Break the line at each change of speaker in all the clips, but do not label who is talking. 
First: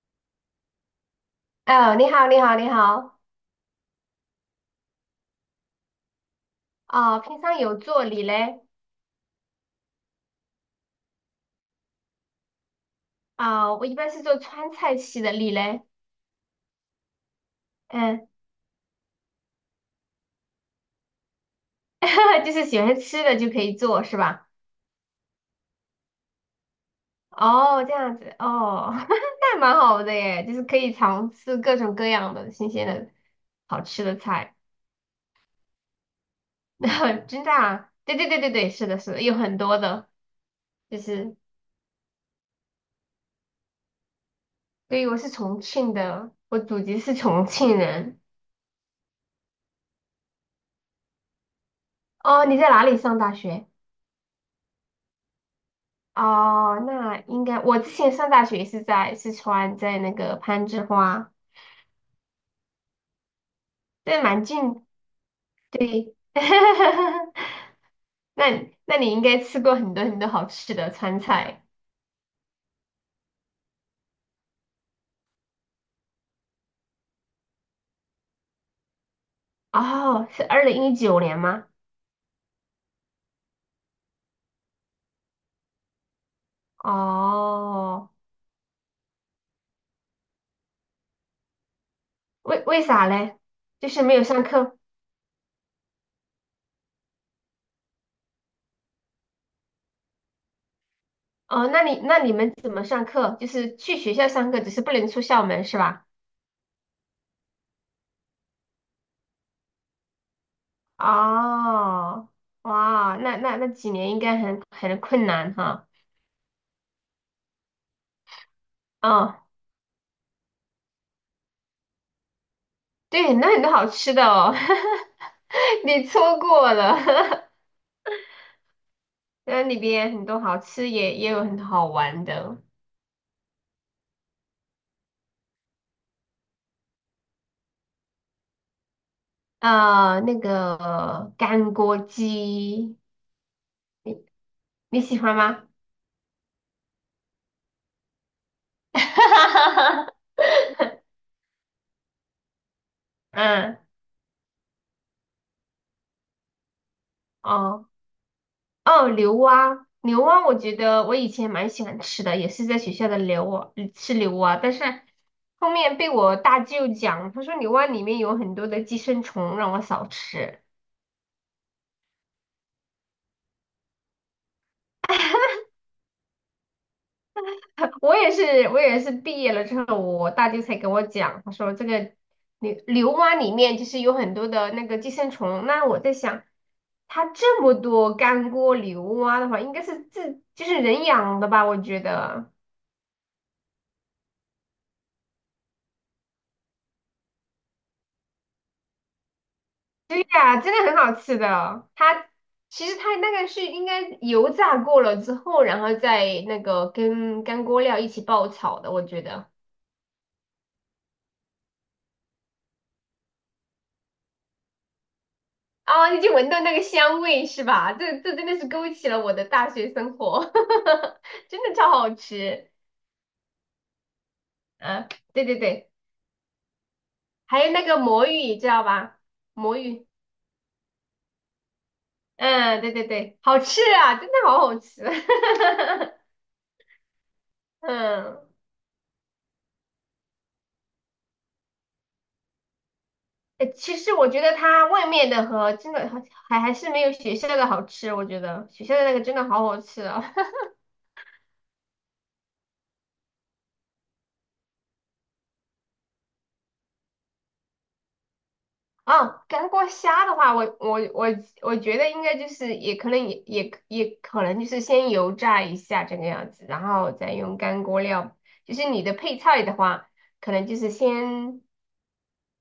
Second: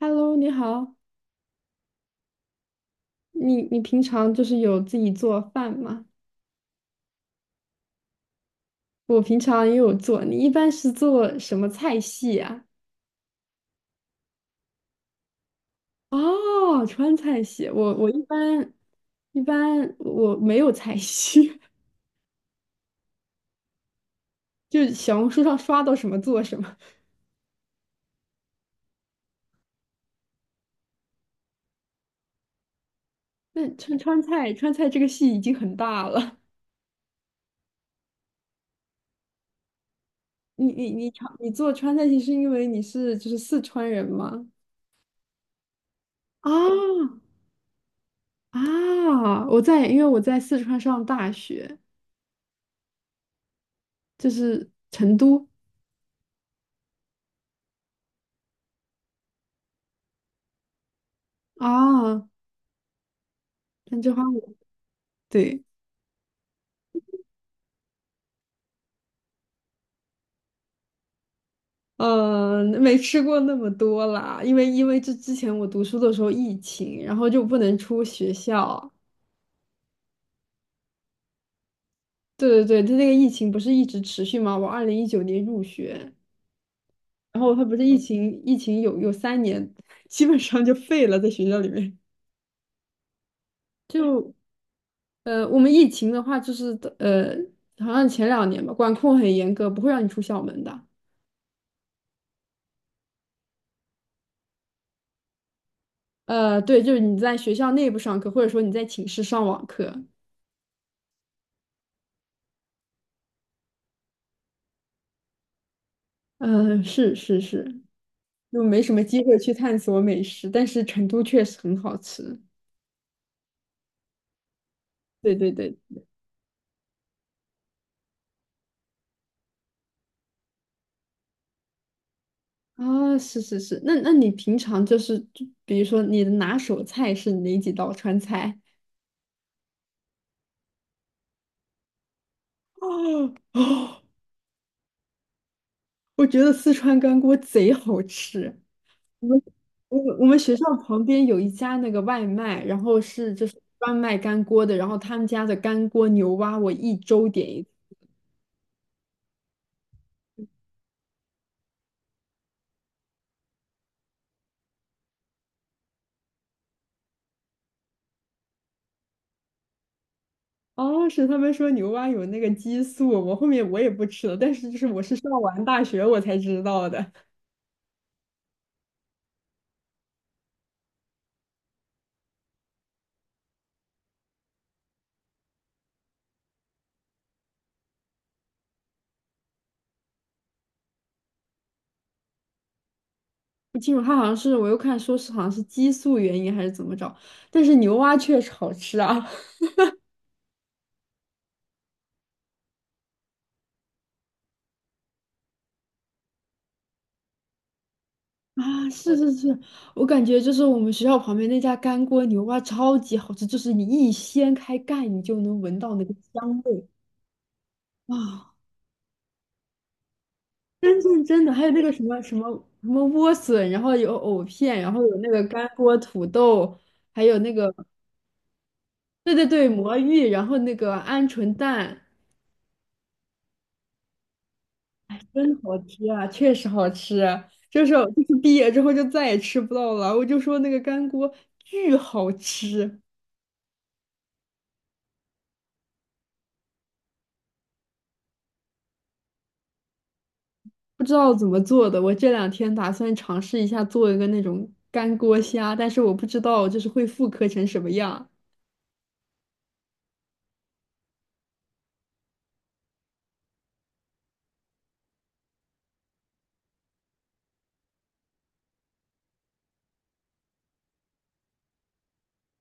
Hello，你好，
哦，你好，你好，你好。
你平常就是有自己做饭吗？
哦，平常有做。你嘞？
我平常也有做，你一般是做什么菜系啊？
啊、我一般是做川菜系的。你嘞？
哦，川菜系，我一
嗯，
般一般我没有菜系，
就是喜欢吃的就可以做，是吧？
就是小红书上刷到什么做什么。
哦，这样子，哦，那蛮好的耶，就是可以尝试各种各样的新鲜的
那
好
川
吃的
川菜
菜。
川菜这个系已经很大了，
真的啊？对对对对对，是的，是的，有很多的，
你你
就
你尝
是，
你做川菜系是因为你是就是四川人吗？
对，我是重庆的，
啊
我祖籍是重庆人。
啊！我在，因为我在四川上大学，
哦，你在哪里上大学？
就是成都
哦，那应该我之前上大学是在四川，在那个攀枝花，
啊。哦山之
对，
花
蛮
舞，
近，
对，
对。那你应该吃过很多很多好吃的川菜。
没吃过那么多啦，因为这之前我读书的时候疫情，然后就不能出学校。
哦，是2019年吗？
对对对，它那个疫情不是一直持续吗？我2019年入学，然后它不是疫
哦，
情，疫情有3年，基本上就废了，在学校里面。
为啥嘞？就是没有
就
上课。
我们疫情的话，就是好像前2年吧，管控很严格，不会让你出校门的。
哦，那你们怎么上课？就是去学校上课，只是不能出校门是吧？
对，就是你在学校内部上课，或者说你在寝室上网课。
哦，哇，那那几年应该很困难哈。
嗯，是是是，就没什么机会
哦。
去探索美食，但是成都确实很好吃。
对，那很多好吃的哦，
对对对，
你错过了，那里边很多好吃也有很多好玩的，
啊，是是是，那你平常就是，就比如说你的拿手菜是哪几道川菜？
那个干锅 鸡，
哦哦，
你你喜欢吗？
我觉得四川干锅贼好吃。我们我们我 们学校旁边有一家那个外卖，然后是就是
嗯，
专卖干锅的，然后他们家的干锅牛蛙，我1周点一
哦哦，牛蛙，牛蛙，我觉得我以前蛮喜欢吃的，也是在学校的牛蛙吃牛蛙，但是后面被我大舅讲，他说牛蛙里面有很多的寄生虫，让我少吃。
哦，是他们说牛蛙有那个激素，我后面我也不吃了，但是就是我是上完大学我才知道的，
我也是，我也是毕业了之后，我大舅才跟我讲，他说这个牛蛙里面就是有很多的那个寄生虫。那我在想，它这么多干锅牛蛙的话，应该是自就是人养的吧？我觉得，
不清楚，他好像是我又看说是好像是激素原因还是怎么着，但是牛蛙确实好吃啊
对呀，真的很好吃的。它其实它那个是应该油炸过了之后，然后再那个跟干锅料一起爆炒
啊，
的，我
是
觉
是
得。
是，我感觉就是我们学校旁边那家干锅牛蛙超级好吃，就是你一掀开盖你就能闻到那
啊，
个
你就闻
香
到那个
味
香味是吧？这这真
啊，
的是勾起了我的大学生活，
真正真 的，
真
还有
的
那
超
个什
好
么什么
吃。
什么莴笋，然后有藕片，然后
嗯、
有那个
对对
干
对，
锅土豆。还有那
还
个
有那个魔芋，你知道吧？
对对对，
魔
魔
芋，
芋，然后那个鹌鹑蛋，
嗯，对对对，好吃啊，真的好好吃。
真好吃啊，确实好吃。就是
嗯，
毕业之后就再也吃不到了。我就说那个干锅巨好吃，
诶其实我觉得它外面的和真的还是没有学校的好吃，我觉得学校的那个真的好好吃啊。
不知道怎么做的。我这2天打算尝试一下做一个那种干锅虾，但是我不知道就是会复刻成什么样。
啊，干锅虾的话，我我觉得应该就是也可能也可能就是先油炸一下这个样子，然后再用干锅料。就是你的配菜的话，可能就是先，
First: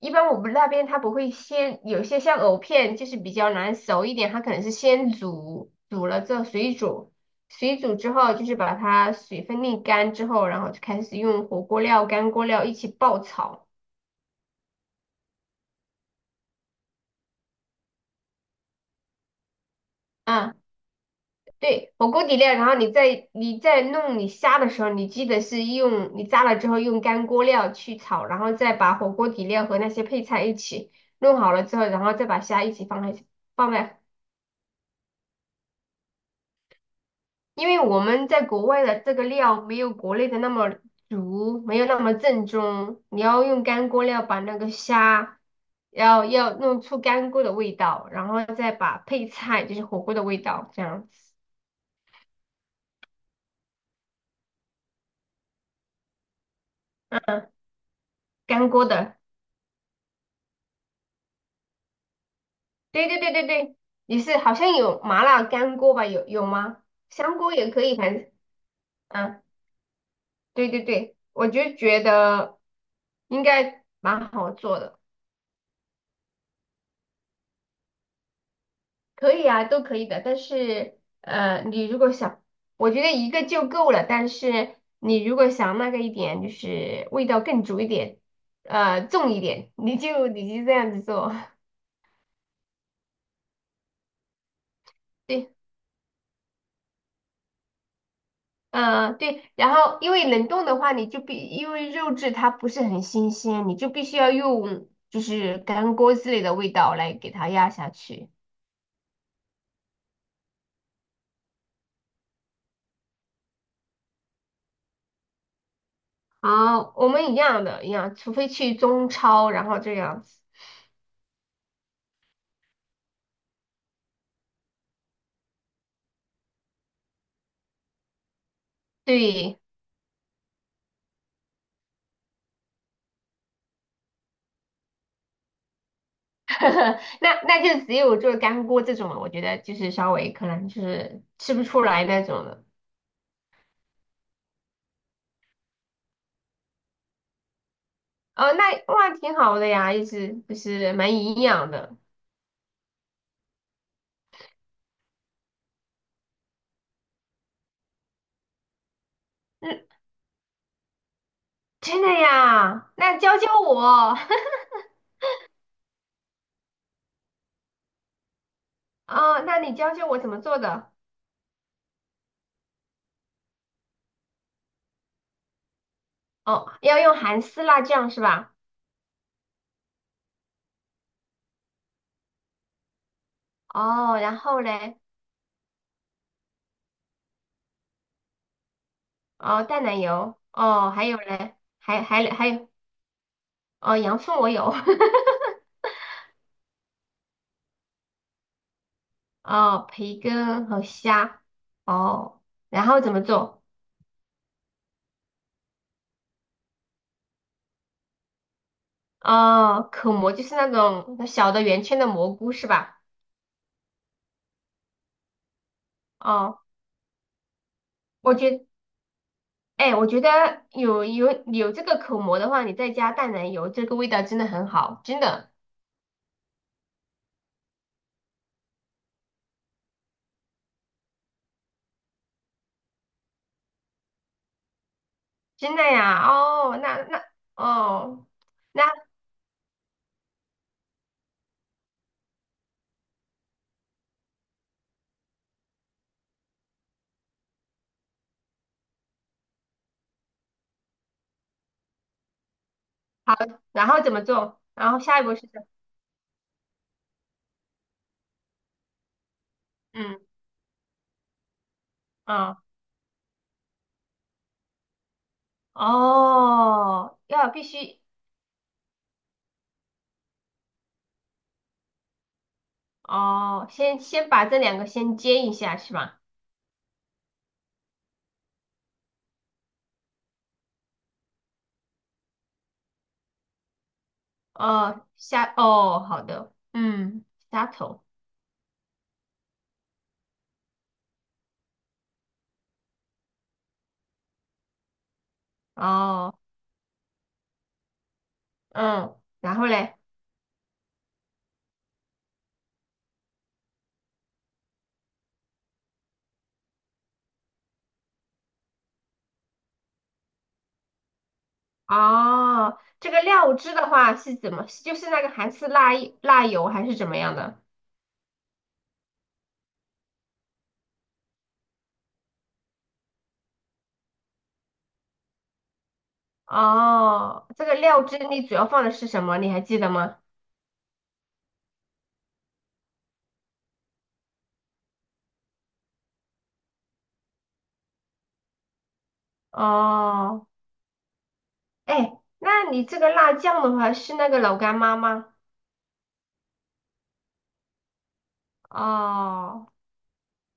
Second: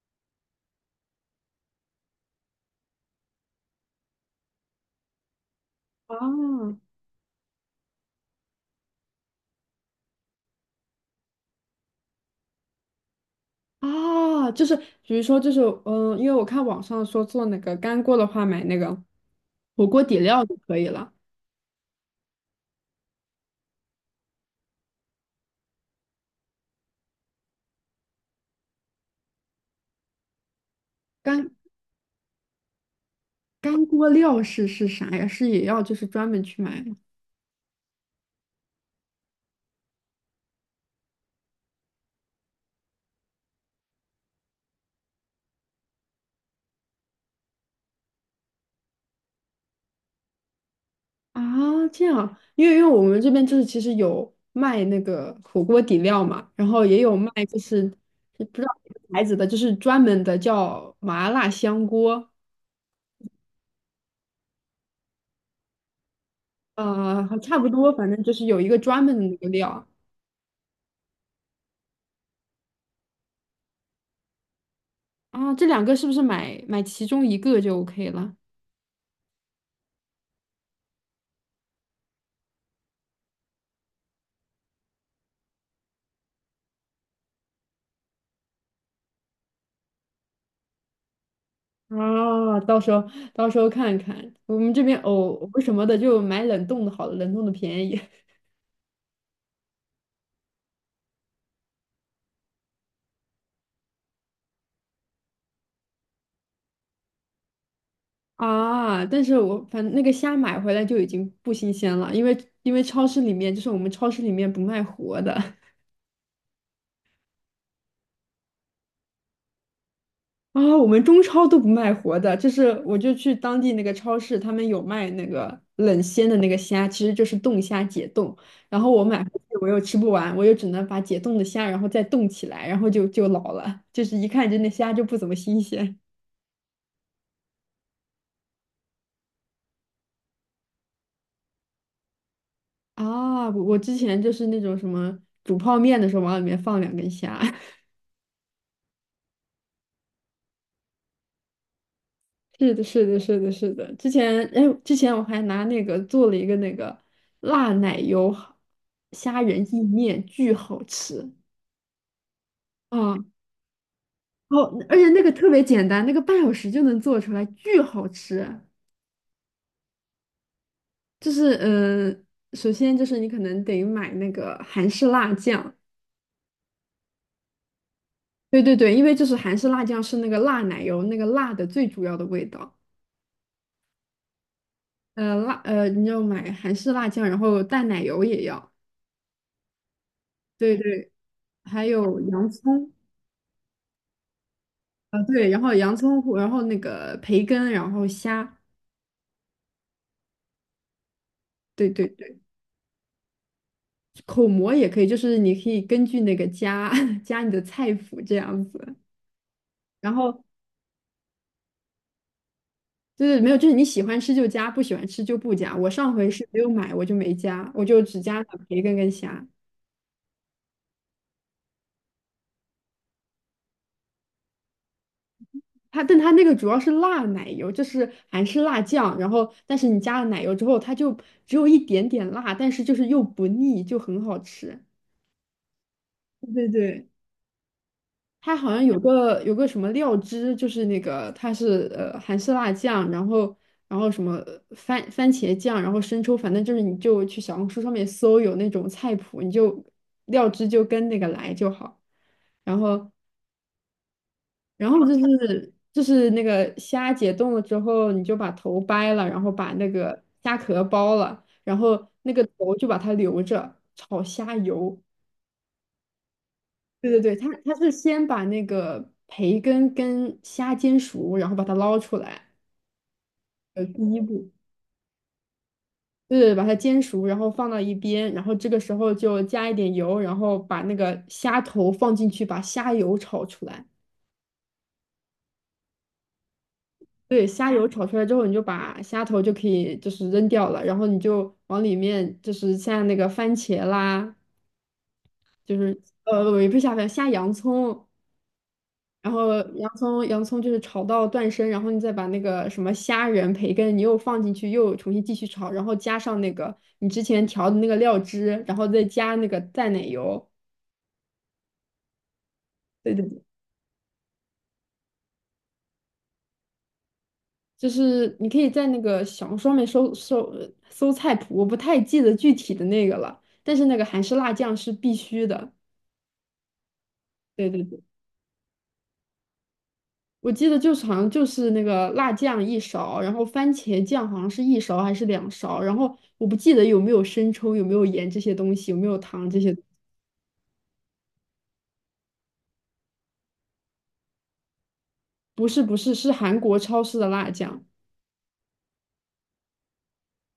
一般我们那边它不会先，有些像藕片就是比较难熟一点，它可能是先煮，煮了之后水
啊
煮，水煮之后就是把它水分沥干之后，然后就开始用火锅料、干锅料一起爆炒。
啊，就是比如说就是因为我看网上说做那个干锅的话，买那个火锅底料
啊。
就可以了。
对，火锅底料，然后你在弄你虾的时候，你记得是用你炸了之后用干锅料去炒，然后再把火锅底料和那些配菜一起弄
干。
好了之后，然后再把虾一起放在放
干
在，
锅料是啥呀？是也要就是专门去买吗？
因为我们在国外的这个料没有国内的那么足，没有那么正宗，你要用干锅料把那个虾要弄出干锅的味道，然后再把配菜就是火锅的味道这样子。
啊，这样啊，因为我们这边就是其实有卖那个火锅底料嘛，然后也有卖
嗯，
就是不知道
干锅
哪个
的。
牌子的，就是专门的叫麻辣香锅，
对对对对对，也是，好像有麻辣干锅吧？有有吗？香锅
差不
也可
多，
以，
反
反
正
正
就是有一个专门的那
嗯，
个料
对对对，我就觉得应该蛮好做的。
啊。这两个是不是买其中一个就 OK 了？
可以啊，都可以的。但是你如果想，我觉得一个就够了。但是你如果想那个一点，就是味道更足一点，重一点，你就这样子做。
啊，到时候看看，我们这边 藕
对，
藕什么的就买冷冻的好了，冷冻的便宜。
嗯，对，然后因为冷冻的话，你就必因为肉质它不是很新鲜，你就必须要用就是干锅之类的味道来给它压下去。
啊，但是我反正那个虾买回来就已经不新鲜了，因为超市里面就是我们超市里面不卖活的
啊，我们一样的，一样，除非去中超，然后这样子。
啊，我们中超都不卖活的，就是我就去当地那个超市，他们有卖那个冷鲜的那个虾，其实就是冻虾解冻，然后我买回去
对，
我又吃不完，我又只能把解冻的虾然后再冻起来，然后就老了，就是一看就那虾就不怎么新鲜
那那就只有做干锅这种了，我觉得就是稍微可能就是吃不出来那种的。
啊，我之前就是那种什么煮泡面的时候往里面放2根虾。
哦，那哇，挺好的呀，意思就是蛮营养的。
是的，是的，是的，是的。之前，哎，之前我还拿那个做了一个那个辣奶油虾仁意
嗯，
面，巨好吃
真的呀，
啊！
那教教我。
哦，而且那个特别简单，那个半小时就能做出来，巨好吃。
哦，那你教教我怎么做的？
就是，首先就是你可能得买那个韩式辣酱，
哦，要用韩式辣酱是吧？
对对对，因为就是韩式辣酱是那个辣奶油那个辣的最主要的味道。
哦，然后嘞？
你要买韩式辣酱，然后淡奶油也要，
哦，淡奶油，
对
哦，还
对，
有嘞？
还
还
有
还还
洋
有，
葱。
哦，洋葱我有，
啊，对，然后洋葱糊然后那个培根，然后虾，
哦，培根和虾，
对对对，
哦，然后怎么做？
口蘑也可以，就是你可以根据那个加 加你的菜谱这样子，
哦，口
然
蘑就
后
是那种小的圆圈的蘑菇是吧？
就是没有，就是你喜欢吃就加，不喜欢吃就不加。我上回是没
哦，
有买，我就没加，我就只
我
加了
觉，
培根跟虾。
哎，我觉得有这个口蘑的话，你再加淡奶油，这个味道真的很好，真的。
它，但它那个主要是辣奶油，就是韩式辣酱，然后但是你加了奶油之后，它就只有一点点辣，但是就是又不腻，就很好吃。
真的呀？
对对
哦，那
对。
那哦，
它好像
那
有个什么料汁，就是那个它是韩式辣酱，然后然后什么番茄酱，然后生抽，反正就是你就去小红书上面搜有那种菜谱，你就料汁就跟那个来就好。然后
好，然后怎么做？
然
然
后
后
就
下一步是什么？
是就是那个虾解冻了之后，你就把头掰了，然后把那
嗯，
个虾壳剥了，然后那个
哦
头就把它留着炒虾油。对
哦，
对对，他
要必
他是
须
先把那个培根跟虾煎熟，然后把它捞出来，
哦，先
第一
先把
步，
这两个先煎一下是吧？
对对，把它煎熟，然后放到一边，然后这个时候就加一点油，然后把那个虾头放进去，把虾油炒出来。
哦，虾哦，好的，嗯，
对，
虾
虾油
头
炒出来之后，你就把虾头就可以就是扔掉了，然后你就往里面就是像那个番茄啦，就是
哦，
也不是虾番，虾洋葱，
嗯，
然后
然后
洋
嘞？
葱洋葱就是炒到断生，然后你再把那个什么虾仁、培根，你又放进去，又重新继续炒，然后加上那个你之前调的那个料汁，然后再加那个淡奶油。
哦，这
对
个
对对，
料汁的话是怎么？就是那个韩式辣辣油还是怎么样的？
就是你可以在那个小红书上面搜菜谱，我不太记得具体的那个了，但是那个韩式辣酱是必须的。
哦，这
对
个
对对。
料汁你主要放的是什么？你还记得吗？
我记得就是好像就是那个辣酱一勺，然后番茄酱好像是一勺还是2勺，然后我不记得有没有生抽，有没有盐这些东西，有没有糖这些，
哦，哎，那你这个辣酱的话是那个老干妈吗？
不是不是是韩国超市的辣酱，
哦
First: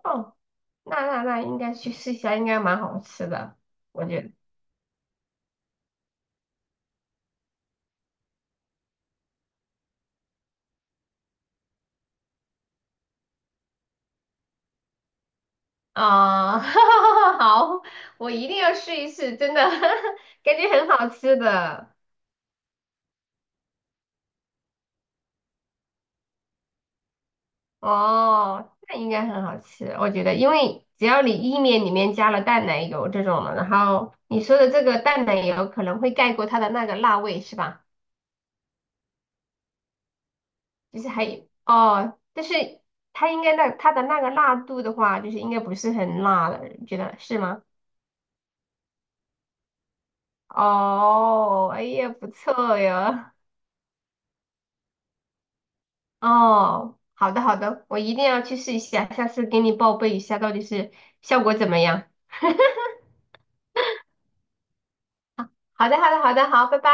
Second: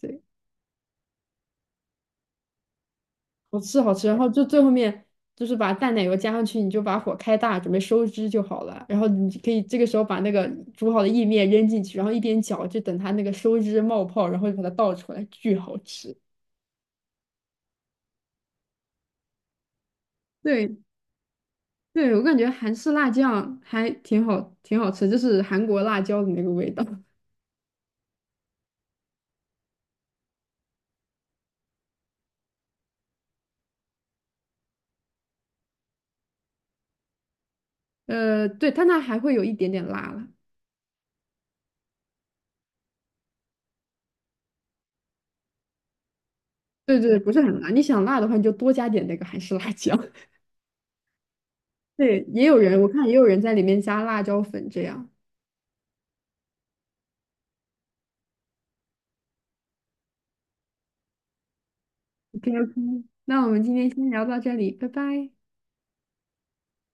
对，
哦，那那那应该去试一下，应该蛮好吃的，
好吃好
我
吃。然
觉
后
得。
就最后面就是把淡奶油加上去，你就把火开大，准备收汁就好了。然后你可以这个时候把那个煮好的意面扔进去，然后一边搅，就等它那个收汁冒泡，然后就把它倒出来，巨好吃。
哦，好，我一定要试一试，真的，感觉
对。
很好吃的。
对，我感觉韩式辣酱还挺好，挺好吃，就是韩国辣椒的那个味道。
哦，那应该很好吃，我觉得，因为只要你意面里面加了淡奶油这种的，然后你说的这个淡奶油可能会盖过它的那个辣味，是吧？
对，但它那还会有一点点辣了。
就是还哦，但是它应该那它的那个辣度的话，就是应该不是很辣了，你觉
对
得
对，不
是
是很
吗？
辣。你想辣的话，你就多加点那个韩式辣椒。
哦，哎 呀，
对，
不
也有
错
人，我看也有
呀。
人在里面加辣椒粉这样。
哦，好的好的，我一定要去试一下，下次给你报备一下到底是效果怎么样。
OK OK，那我们今天先聊到这里，拜拜。
好的好的好的，好，拜拜。